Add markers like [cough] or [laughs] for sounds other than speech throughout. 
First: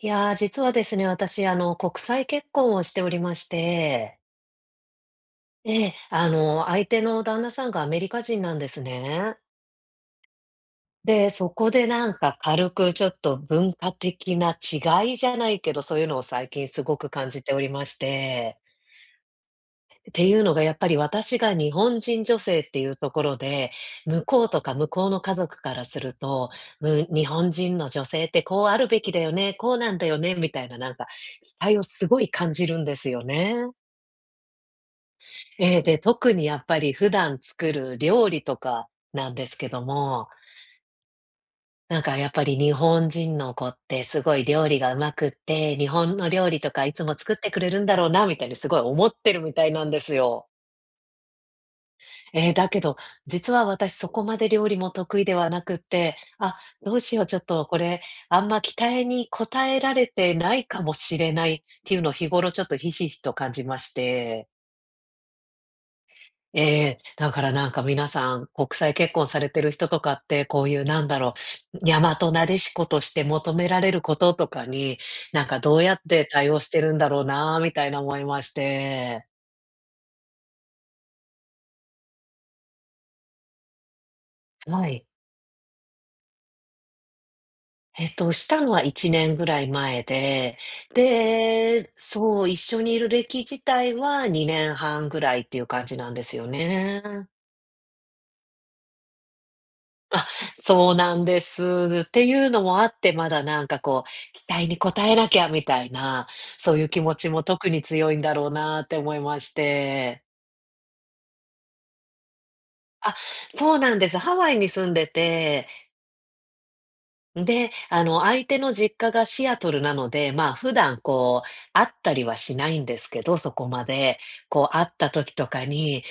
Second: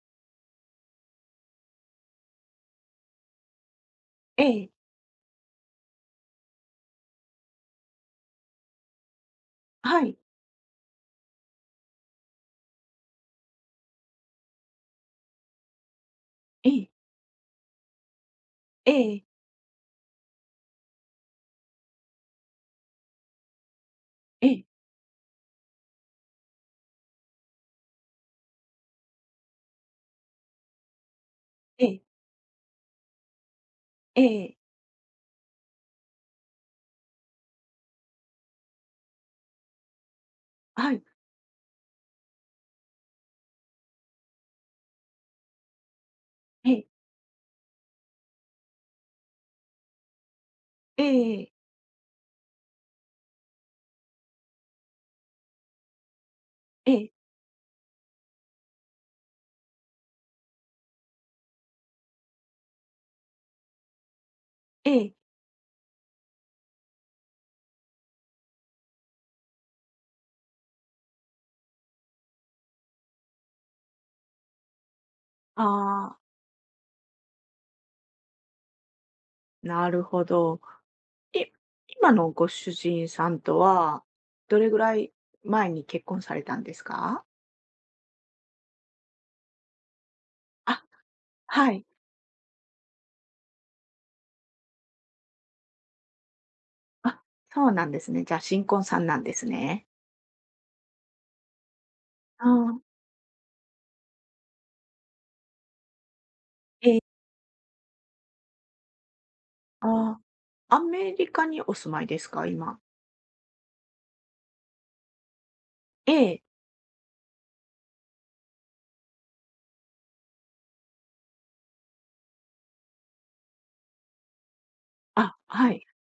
実はですね、私、国際結婚をしておりまして、ええ、相手の旦那さんがアメリカ人なんですね。はい、そこでなんか軽くちょっと文化的な違いじゃないけど、そういうのを最近えすえ、ごく感じておりまして。ええ、っていうのがやっぱり私が日本人女性っていうところで、向こえうとえ、か向こうの家族からすると、日本人の女性ってこうあるべきだよね、こうなんだよねみたいな、なんか期待をええ、すごい感じるんですよね。ええ、えーで、特にやっぱり普段作る料理とかなんですけども、はい、なんかやっぱり日本人の子ってすごい料理が上手くって、日本の料理えとえ、かいつも作ってくれるんだろうなみたいにすごい思ってるみたいなんですよ。ええ、だけど、実は私そこまで料理も得意ではなくって、あ、えどうえ、しよう、ちょっとこれ、あんま期待に応えられてないかもしれないっていうのを日頃ちょっとひしひしと感じまして。ええ、ええ、だからなんか皆さん、国際結婚されてる人とかって、こういうなんだろう、大和撫子として求められることとかに、なんかどうやっああ、て対応してるんだろうなみたいな思いまして。なるほど。い今のご主人さんとは、どれぐはらい。い前に結婚されたんですか？えっと、したのは1年ぐらい前で、あ、はい。そう、一緒にいる歴自体は2年半ぐらいっていう感じなんですよね。あ、そうなんですね。じゃあ、新婚さんなんですね。そうなんです。っていあうのもああ、って、まだなんかこう、期待に応えなきゃみたいな、そういうええ、気持ちも特に強いんだろうなって思いましあて。あ、アメリカにお住まいですか？今。あ、そうなんです。ハワイに住んでて、ええ、で、相手の実家がシアトルなので、まあ、普段こう、会ったりはしないんですけど、そこまで。こう、会った時あ、とかはい、に、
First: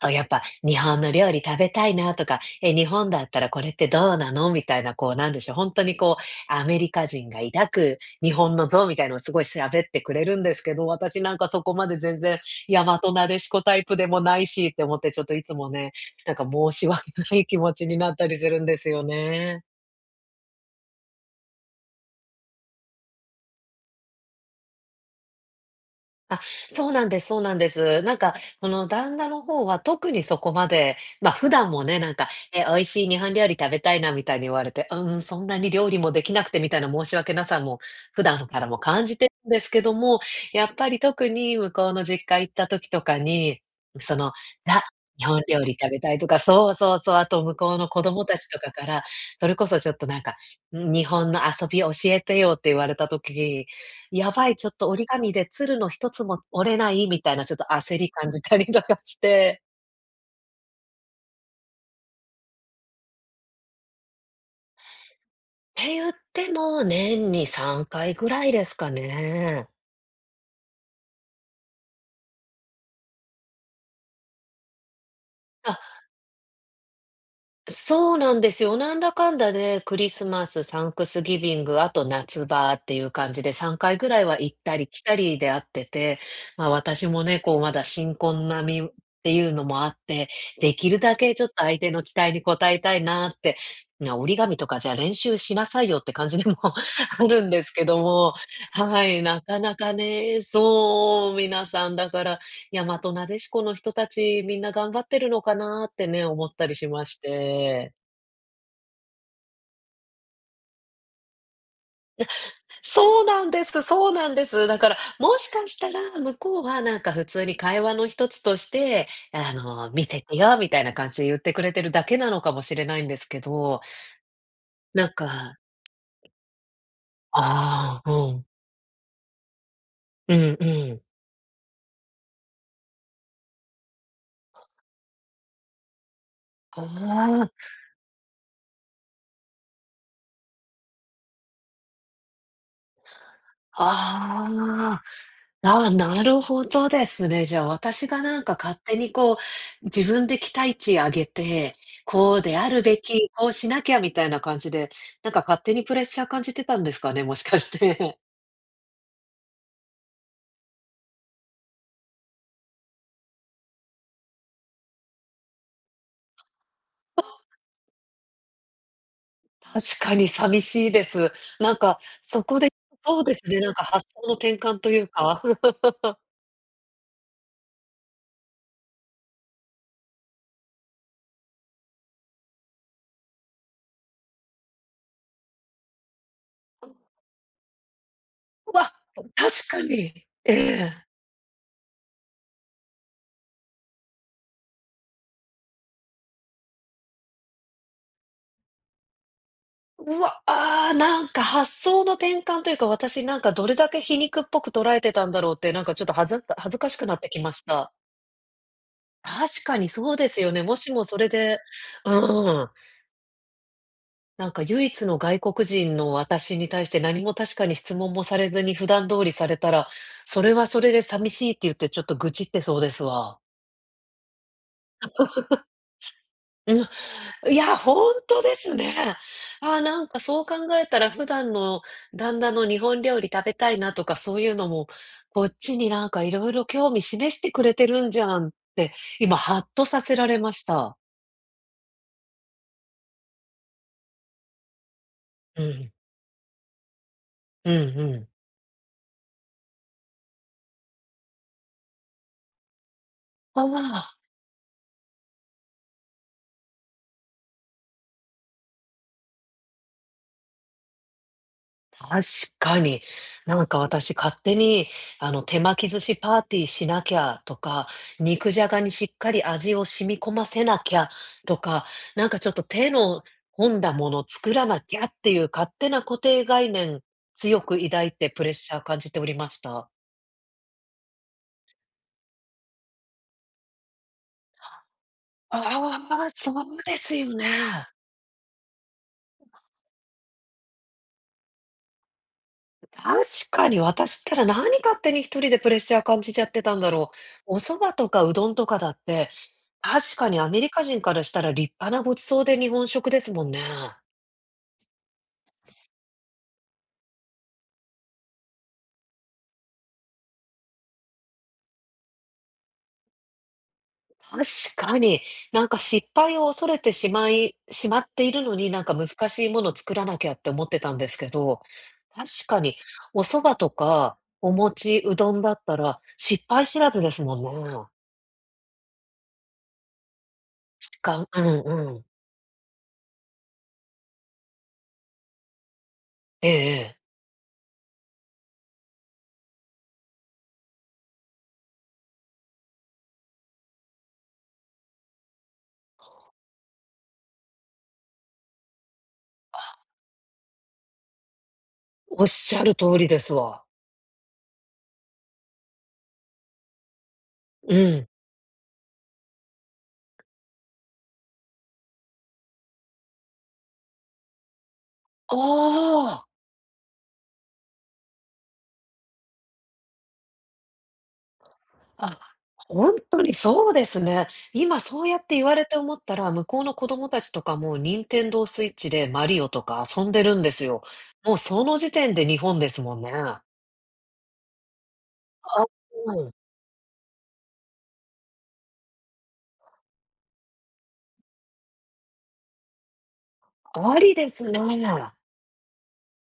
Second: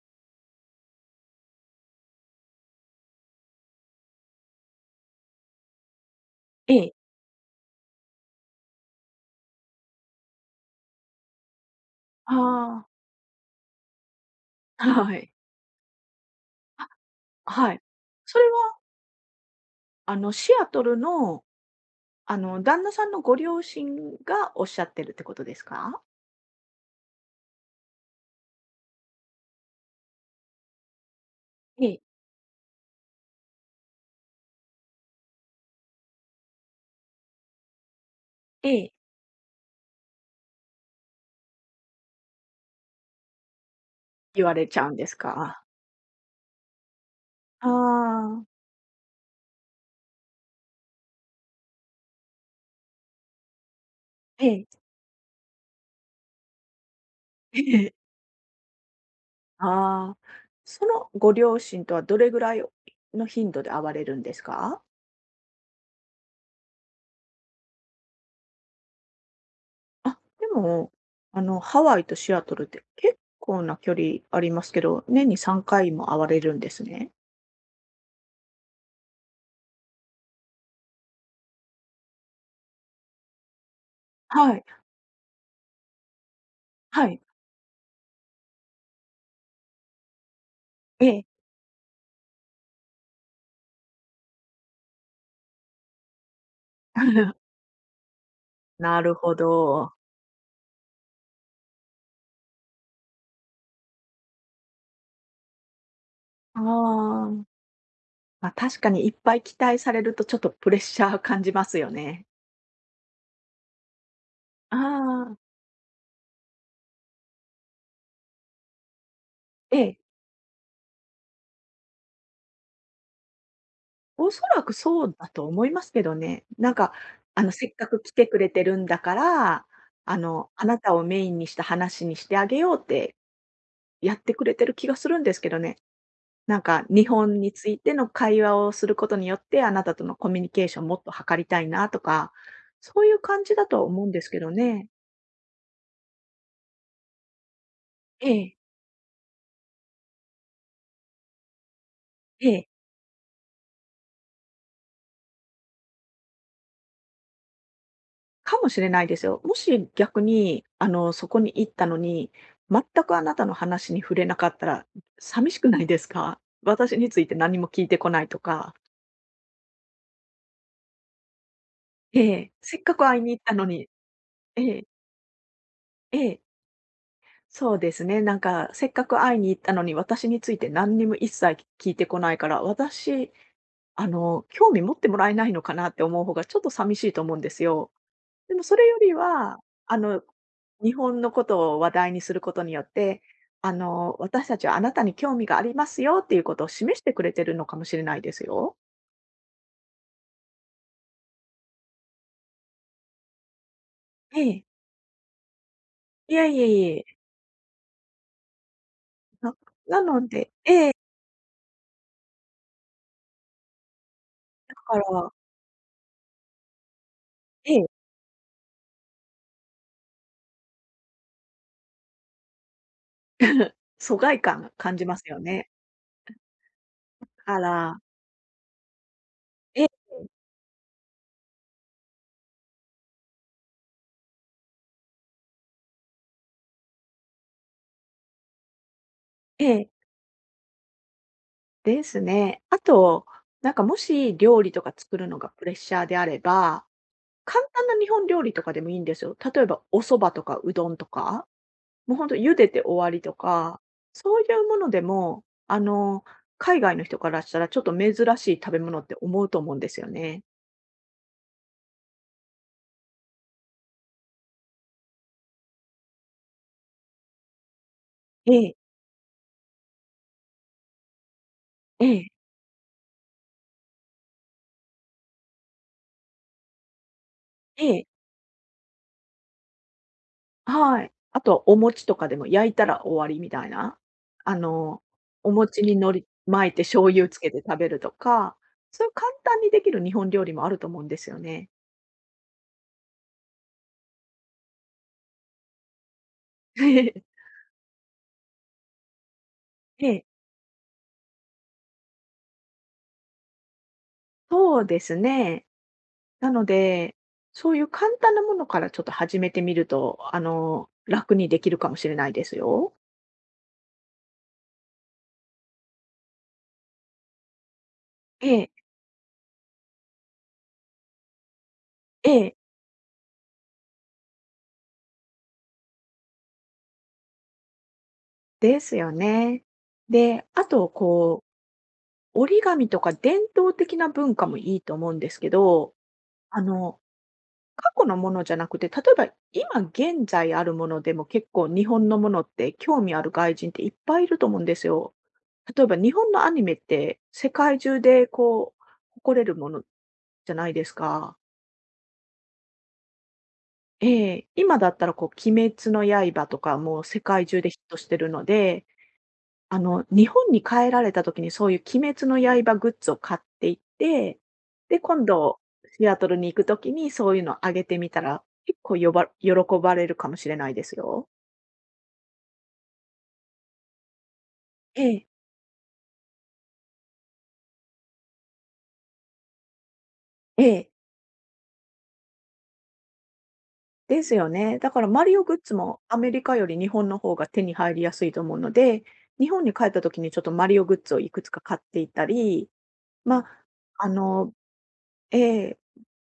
あ、やっぱ日本の料理食べたいなとか、え、日本だったらこれってどうなのみたいな、こうなんでしょう、本当にこうアえメリえ、カ人が抱く日本の像みたいのをすごい喋ってくれるんですけど、私なんかそこまで全然大あ和なでしこタイプでもないしって思っあ、て、はちょっい、といつもね、なんか申しあ、訳ない気持はい。ちになったりそすれるんでは、すよね。あの、シアトルの、あの、旦那さんのご両親がおっしゃってるってことですか？あ、そうなんです、そうなんです。なんか、この旦那の方は特にそこまで、ま、普段えもね、え、なんか、「え、美味しい日本料理食べたいな」みたいに言われて、「うん、そんなに料理もできなくて」みたいな申し訳なさも普段からえもえ。感じてるんですけども、やっぱり特に向こうの実家行った時とかに、その、言われち「ザ、ゃうんです日本料か？理食べたい」とか、そうそうそう、あと向あこうの子供たあ。ちとかから、それこそちょっとなんか、日本の遊び教えてよ」って言われた時やばい、えちょっえ。と折り紙で鶴の一つも折れないみたいなちょっと [laughs] ええ、焦り感じたりとかして。ああ。そのご両親とはどれぐらいの頻度で会われるんですか？って言っても、年に3回ぐらいですかね。あ、でも、あの、ハワイとシアトルって結構な距離ありますけど、年に3あ、回も会われるんですね。そうなんですよ。なんだかんだで、クリスマス、サンクスギビング、あと夏場っていう感じで、3回ぐらいは行はっい、たり来たりであってて、まあ、私はい、もね、こう、まだ新婚並みっていうのもあって、できるえだえ。けちょっと相手の期待に応えたいなって、な折り紙とかじゃあ練習しなさいよって感じでも [laughs] あるん [laughs] ですけども、なはるい、ほなかなど。かね、そう、皆さんだから、大和なでしこの人たち、みんな頑張ってるのかなってね、思っあたりしましあ。て。まあ、確かにいっぱい期待されるとちょっとプレッシャー感じますよね。そうなんです、そうなんです。あだから、あ、もしかしたら、向こうはなんか普通に会話の一つとして、ええ、見せてよみたいな感じで言ってくれてるだけなのかもしれないんですけど、おそらくそなんうだとか思いますけどね。なんか、あの、せっかくあ来あ、てうくん。れてるんだから、あうの、んあなたうん。をメインにした話にしてあげようってやってくれてる気がするんですけどね。なんか日本あについての会話をすることによって、あなたとのコミュニケーションもっと図りたいなとか、そういう感じだと思うんですけどね。あ、ああ。ああ、なるほどですね。じゃあ、私がえなんえ、か勝手にこう、自分で期待値上げて、こうえであえ。るべき、こうしなきゃみたいな感じで、なんか勝手にプレッシャー感じてたんですかね、もしかして。[laughs] かもしれないですよ。もし逆に、あの、そこに行ったのに、全くあなたの話に触れなかったら、寂しくないですか？私について何も聞いてこないとか。確かに寂しいです。なんか、えそえ、こでせっかく会そいうにで行っすたね、のなんかに、発想の転え換え、というか、[laughs] ええ、そうですね、なんか、せっかく会いに行ったのに、私について何にも一切聞いてこないから、私、あの、興味持ってもらえないのかなって思う方が、ちょっと寂しいと思うんですよ。でもそうれわ、よりは、確かあの、に。え日え。本のことを話題にすることによって、あの、私たちはあなたに興味がありますよっていうことを示してくれてるのかもしれないですよ。うわ、あーなんか発想の転換というか、私なんかどれだけ皮え肉っぽえ。く捉えてたんだろうって、なんかちょっとい恥ずやかいや恥ずかいしや、くなってきました。な確かになそうのですで、よね。もしもそれでうん、なんかだ唯か一のら外国人の私に対して何も確かえにえ、質問もされずに普段通りされたら、それはそれで寂しいって言ってちょっと愚痴ってそうですわ。疎外感感じますよね。うん、いあや、ら、本当ですね。あーえ、なんかそう考えたら普段の旦那の日本料理食べたいなとかそういうのも、こっちになんかいろいろ興味示してくれてるんじゃんって、今ハッえとえ、させられました。ですね。あと、なんかもし料理とか作るのがうプレッん、シャーであれば、簡うん単なう日本ん。料理とかでもいいんですよ。例えばお蕎麦とかうどんとか。もうほんと茹でて終わりとあか、まあ。そういうものでも、あの、海外の人からしたらちょっと珍しい食べ物って思うと思うんですよね。確かに。なんか私勝手に、手巻き寿司パーティーしなきゃとか、え肉じゃえ、がにしっかり味を染み込ませなきゃとか、えなえ、んかちょっと手の込んだもの作らなきゃっていう勝手な固定概念、強くええ、抱いてプレッシャー感じておりました。はい。あとお餅とかでも焼いたら終わりみたいな、あの、お餅に海あ苔あ、そ巻いてうで醤す油よつけて食べね。るとか、そういう簡単にできる日本料理もあると思うんですよね。確かに、私ったら何勝手に一人でプレッシャー感じちゃってたんだろ [laughs] う。お蕎麦とかうどんとかだって、え確え、かにアメリカ人からしたら立派なごちそうで日本食ですもんね。そうですね。なので、そういう簡単なものからちょっと始めてみると、あの、楽にできるかもしれないですよ。確かに、なんか失敗を恐れてしまっているえのえ、に、なんか難しいものを作らなきゃって思ってたんですけど、確ええ、かにお蕎麦とかお餅、うどんだったら失敗知らずですもんね。ですよね。で、あと、しかうこんうん。う、折り紙とか伝統的な文化もいいと思うんですけど、ええあええ。の、過去のものじゃなくて、例えば今現在あるものでも結構日本のものって興味ある外人っていっぱいいると思うんですよ。例えば日本のアニメって世界中でこう、誇れるものじゃないですか。おっしゃる通りですわ。ええ、今だったらこう鬼滅の刃とかもう世界中でうヒットしん。てるので、あの、日本に帰られた時にそういう鬼滅の刃グッズを買っていって、で、今度シアあトルに行く時にそういうのあげてみたら、結構喜ばれるかもしれないですよ。あ、あ、ほんとにそうですね。今そえうやっえ、て言われて思ったら、向こうの子供たちとかもニンテンドースイッチでマリオとか遊んでるんですえよ。え、もうその時点で日本ですもんね。あ、ですよね。だからマリオグッズもうアメん。リカより日本の方が手に入りやすいと思うので、日本に帰った時にちょっとマリオグッズをいくつか買っていったり、まあ、あありですの、ね。ええ。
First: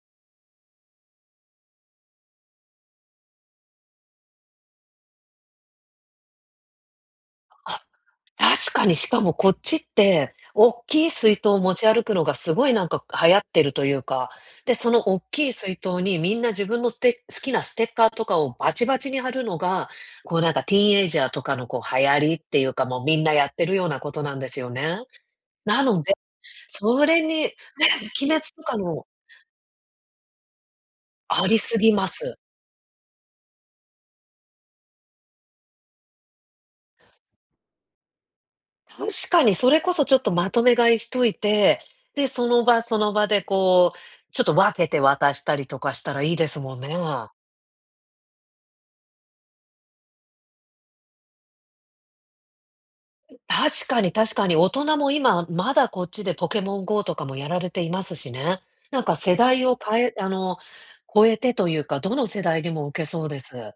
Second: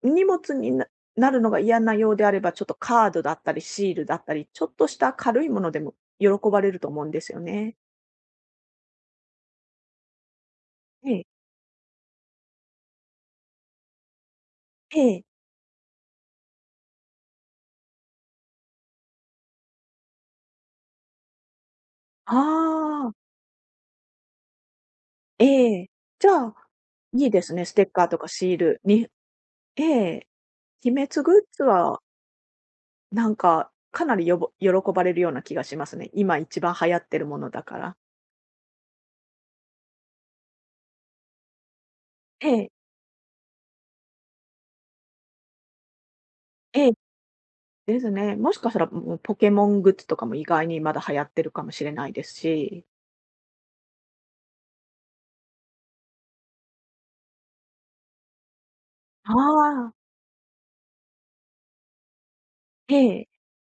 荷物になるのが嫌なようであれば、ちょっとカードだったり、シールだったり、ちょっとした軽いものでも喜ばれると思うんですよね。あ確かに、しかもこっちって、大きえいえ、水筒を持ち歩くのがすごいなんか流行ってるというか、で、そえの大え。きい水筒にみんな自分の好きなステッカーとかをバチバチに貼るのが、こうなんかティーンエイジャーとかのこう流行りっていうか、もうああ、みんなやってるようなことなんですよね。えなえ。ので、じゃあ、それいにいでね、すね、ステッカーとか鬼滅シーとかルのに、ええ、鬼滅グッありズすぎはます。なんか、かなり喜ばれるような気がしますね。今一番流行ってるものだから。確かにそれこそちょっとまとめ買いしといて、で、そえのえ、場その場でこう、ちょっと分けて渡したりとかしたらいいですもんえね。え、ですね。もしかしたら、もうポケモングッズとかも意外にまだ流行ってるかもしれないですし。確かに確かに、大人も今、まだこっちでポケモン GO とかもやられていますしね。なんかあ世代をあ、あの、超えてというか、どの世代にもえ受けそうえ。です。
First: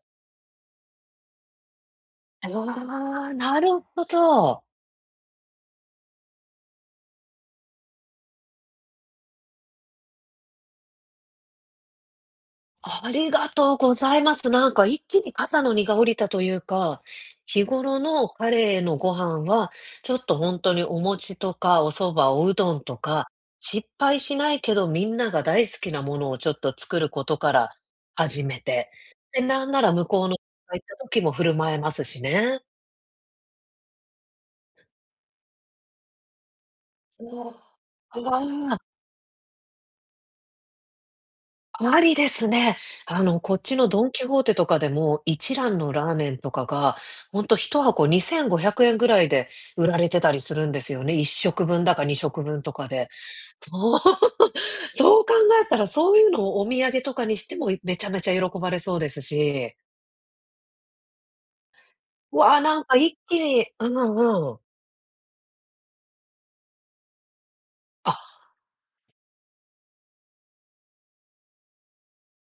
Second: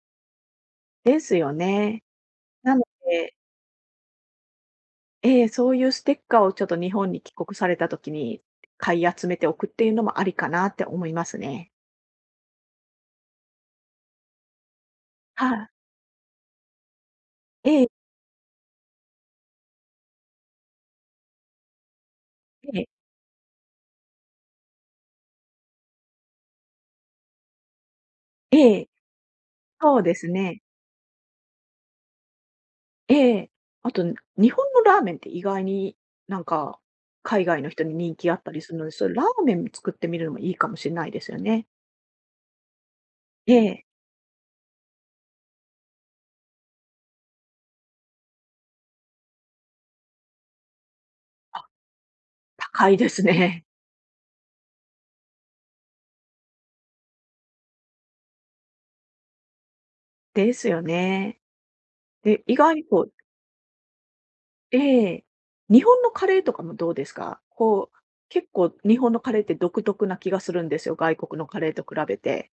ですよね。なのあで、あ、なるほど。ええ、そういうステッカーをちょっと日本に帰国された時に買い集めておくっていうのもありかなって思いますね。ありがとうございます。なんか一気には肩い。の荷が下りたというか、日ええ、頃のカレーのご飯は、ちょっと本当にお餅とかお蕎麦、おうどえんえ、とか、失敗しないけどみんなが大好きなものをちょっと作ることから始えめえ、て、で、なんならそう向でこすうのね。行った時も振る舞えますしね。ええ。あと、日本のラーメンって意外になんか、海あ外の人に人気あったりすあ。るので、それラーメン作ってみるのもいいかもしれないですよね。ありですね。えこっちえ。のドン・キホーテとかでも、一蘭のラーメンとかが、ほんと1箱2500円ぐらいで売られてたりするんですよね。一あ、食分だか二食分とか高いでで。すね。そう、[laughs] そう考えたら、そういうのをお土産とかにしても、めちゃめちゃ喜ばれそうですし。[laughs] ですよね。で、意わあ、外なにんかこう、一気にうんうん。ええ。日本のカレーとかもどうですか？こう、あ結構日本のカレーって独特な気がするんですよ、外国のカレーと比べて。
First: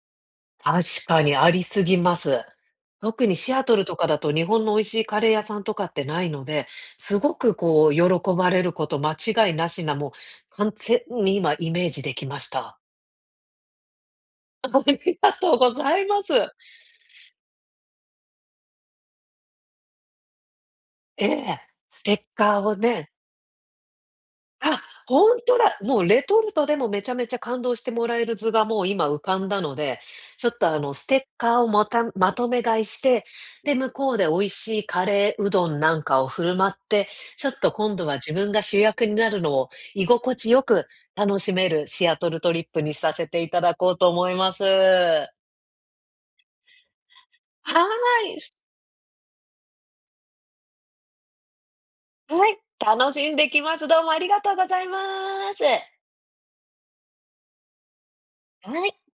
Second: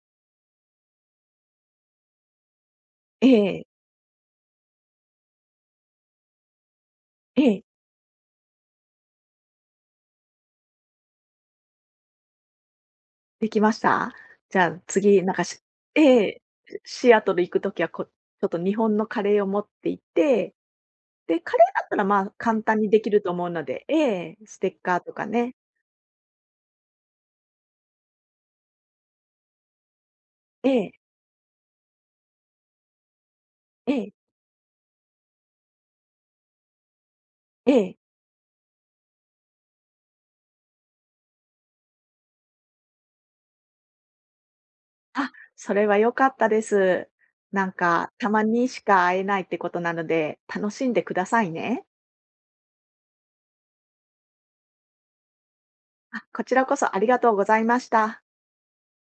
確かにありすぎます。特えにシアえ、トルとかだと日本の美味しいカレー屋さんとかってないので、すごえくえ、こう喜ばれること間違いなしな、もう完全に今イメージできました。できました？じ [laughs] ゃああり次、ながんかとうしございえます。え、シアトル行くときは、ちょっと日本のカレーを持って行って、えで、カえ、レーだったスら、テまッあ、カ簡ーを単にできね、ると思うので、ええ、ステッあ、カーとかほんね。とだ。もうレトルトでもめちゃめちゃ感動してもらえる図がもう今浮かんだので、ちょっえとあえ、のステッカーをまたまとめ買いして、で、向えこえ、うで美味しいカレーうどんなんかを振る舞って、ちょっえと今え。度は自分が主役になるのを居心地よく楽しめるシアトルトリップにさせていただこうと思いまあ、す。それは良かったです。なんはか、たい。まにしか会えないってことなので、楽しんでくださいね。はい、楽しんできます。どうもありがとうございます。あ、こちらこそありがとうございました。はい。